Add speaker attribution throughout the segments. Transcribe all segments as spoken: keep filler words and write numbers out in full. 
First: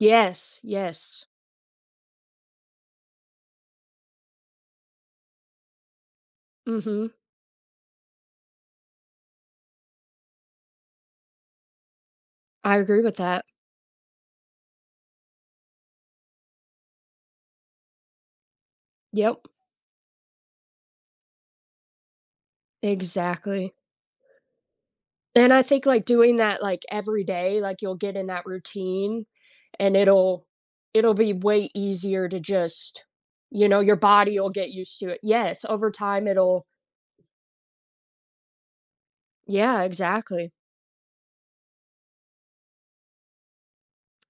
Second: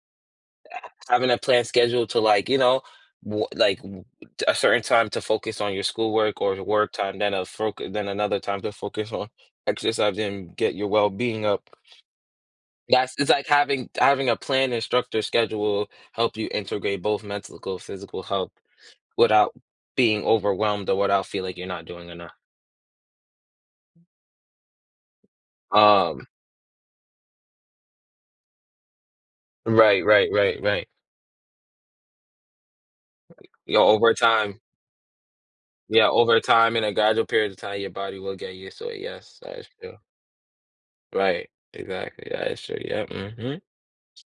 Speaker 1: Yes,
Speaker 2: Ha
Speaker 1: yes.
Speaker 2: having a planned schedule to, like, you know, b like, w t a certain time to focus on your schoolwork or your work
Speaker 1: Mhm.
Speaker 2: time, then a foc then another time to focus on exercising and get your well-being up.
Speaker 1: I agree
Speaker 2: That's
Speaker 1: with
Speaker 2: it's
Speaker 1: that.
Speaker 2: like having having a plan instructor schedule help you integrate both mental and physical health
Speaker 1: Yep.
Speaker 2: without being overwhelmed or without feeling, like, you're not doing enough.
Speaker 1: Exactly. And I think, like,
Speaker 2: Um.
Speaker 1: doing that, like, every day, like, you'll get in that routine, and
Speaker 2: Right, right,
Speaker 1: it'll
Speaker 2: right, right.
Speaker 1: it'll be way easier to, just,
Speaker 2: Right,
Speaker 1: you
Speaker 2: yeah,
Speaker 1: know, your
Speaker 2: over
Speaker 1: body will
Speaker 2: time.
Speaker 1: get used to it. Yes, over
Speaker 2: Yeah,
Speaker 1: time
Speaker 2: over
Speaker 1: it'll
Speaker 2: time, in a gradual period of time, your body will get used to it, yes, that is
Speaker 1: Yeah,
Speaker 2: true.
Speaker 1: exactly.
Speaker 2: Right, exactly, yeah, it's true, yeah, mhm.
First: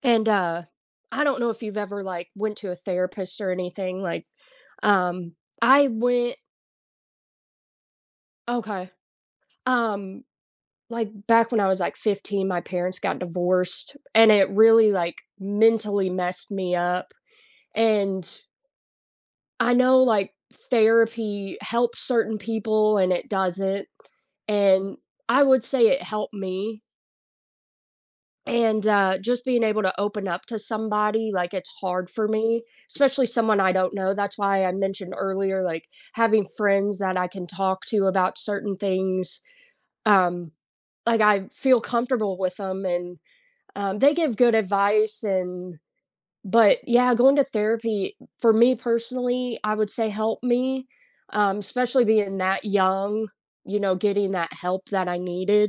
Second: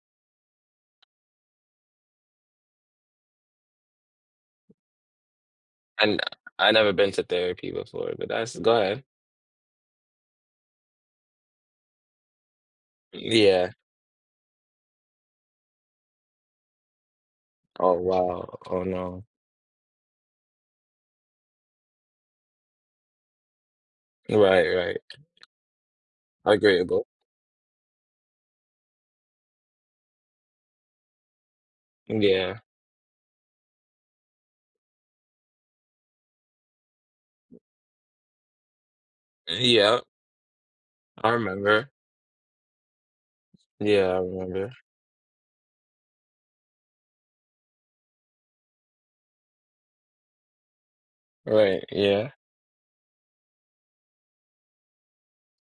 Speaker 1: And, uh, I don't know if you've ever, like, went to a therapist or anything, like, um, I
Speaker 2: And
Speaker 1: went
Speaker 2: I never been to therapy before, but that's go
Speaker 1: Okay.
Speaker 2: ahead.
Speaker 1: Um, like, back when I was, like, fifteen, my parents got
Speaker 2: Yeah.
Speaker 1: divorced and it really, like, mentally messed me up,
Speaker 2: Oh
Speaker 1: and
Speaker 2: wow. Oh no.
Speaker 1: I know, like, therapy helps certain people and it doesn't,
Speaker 2: Right, right.
Speaker 1: and I would say it helped me
Speaker 2: Agreeable.
Speaker 1: and, uh, just, being able to open up to somebody, like, it's hard for
Speaker 2: Yeah.
Speaker 1: me, especially someone I don't know, that's why I mentioned earlier, like, having friends that I can talk to about certain things,
Speaker 2: Yeah.
Speaker 1: um, like,
Speaker 2: I
Speaker 1: I feel
Speaker 2: remember.
Speaker 1: comfortable with 'em and, um,
Speaker 2: Yeah,
Speaker 1: they
Speaker 2: I
Speaker 1: give good
Speaker 2: remember.
Speaker 1: advice, and, but yeah, going to therapy, for me personally, I would say helped me, um,
Speaker 2: Right,
Speaker 1: especially
Speaker 2: yeah.
Speaker 1: being that young, you know, getting that help that I needed.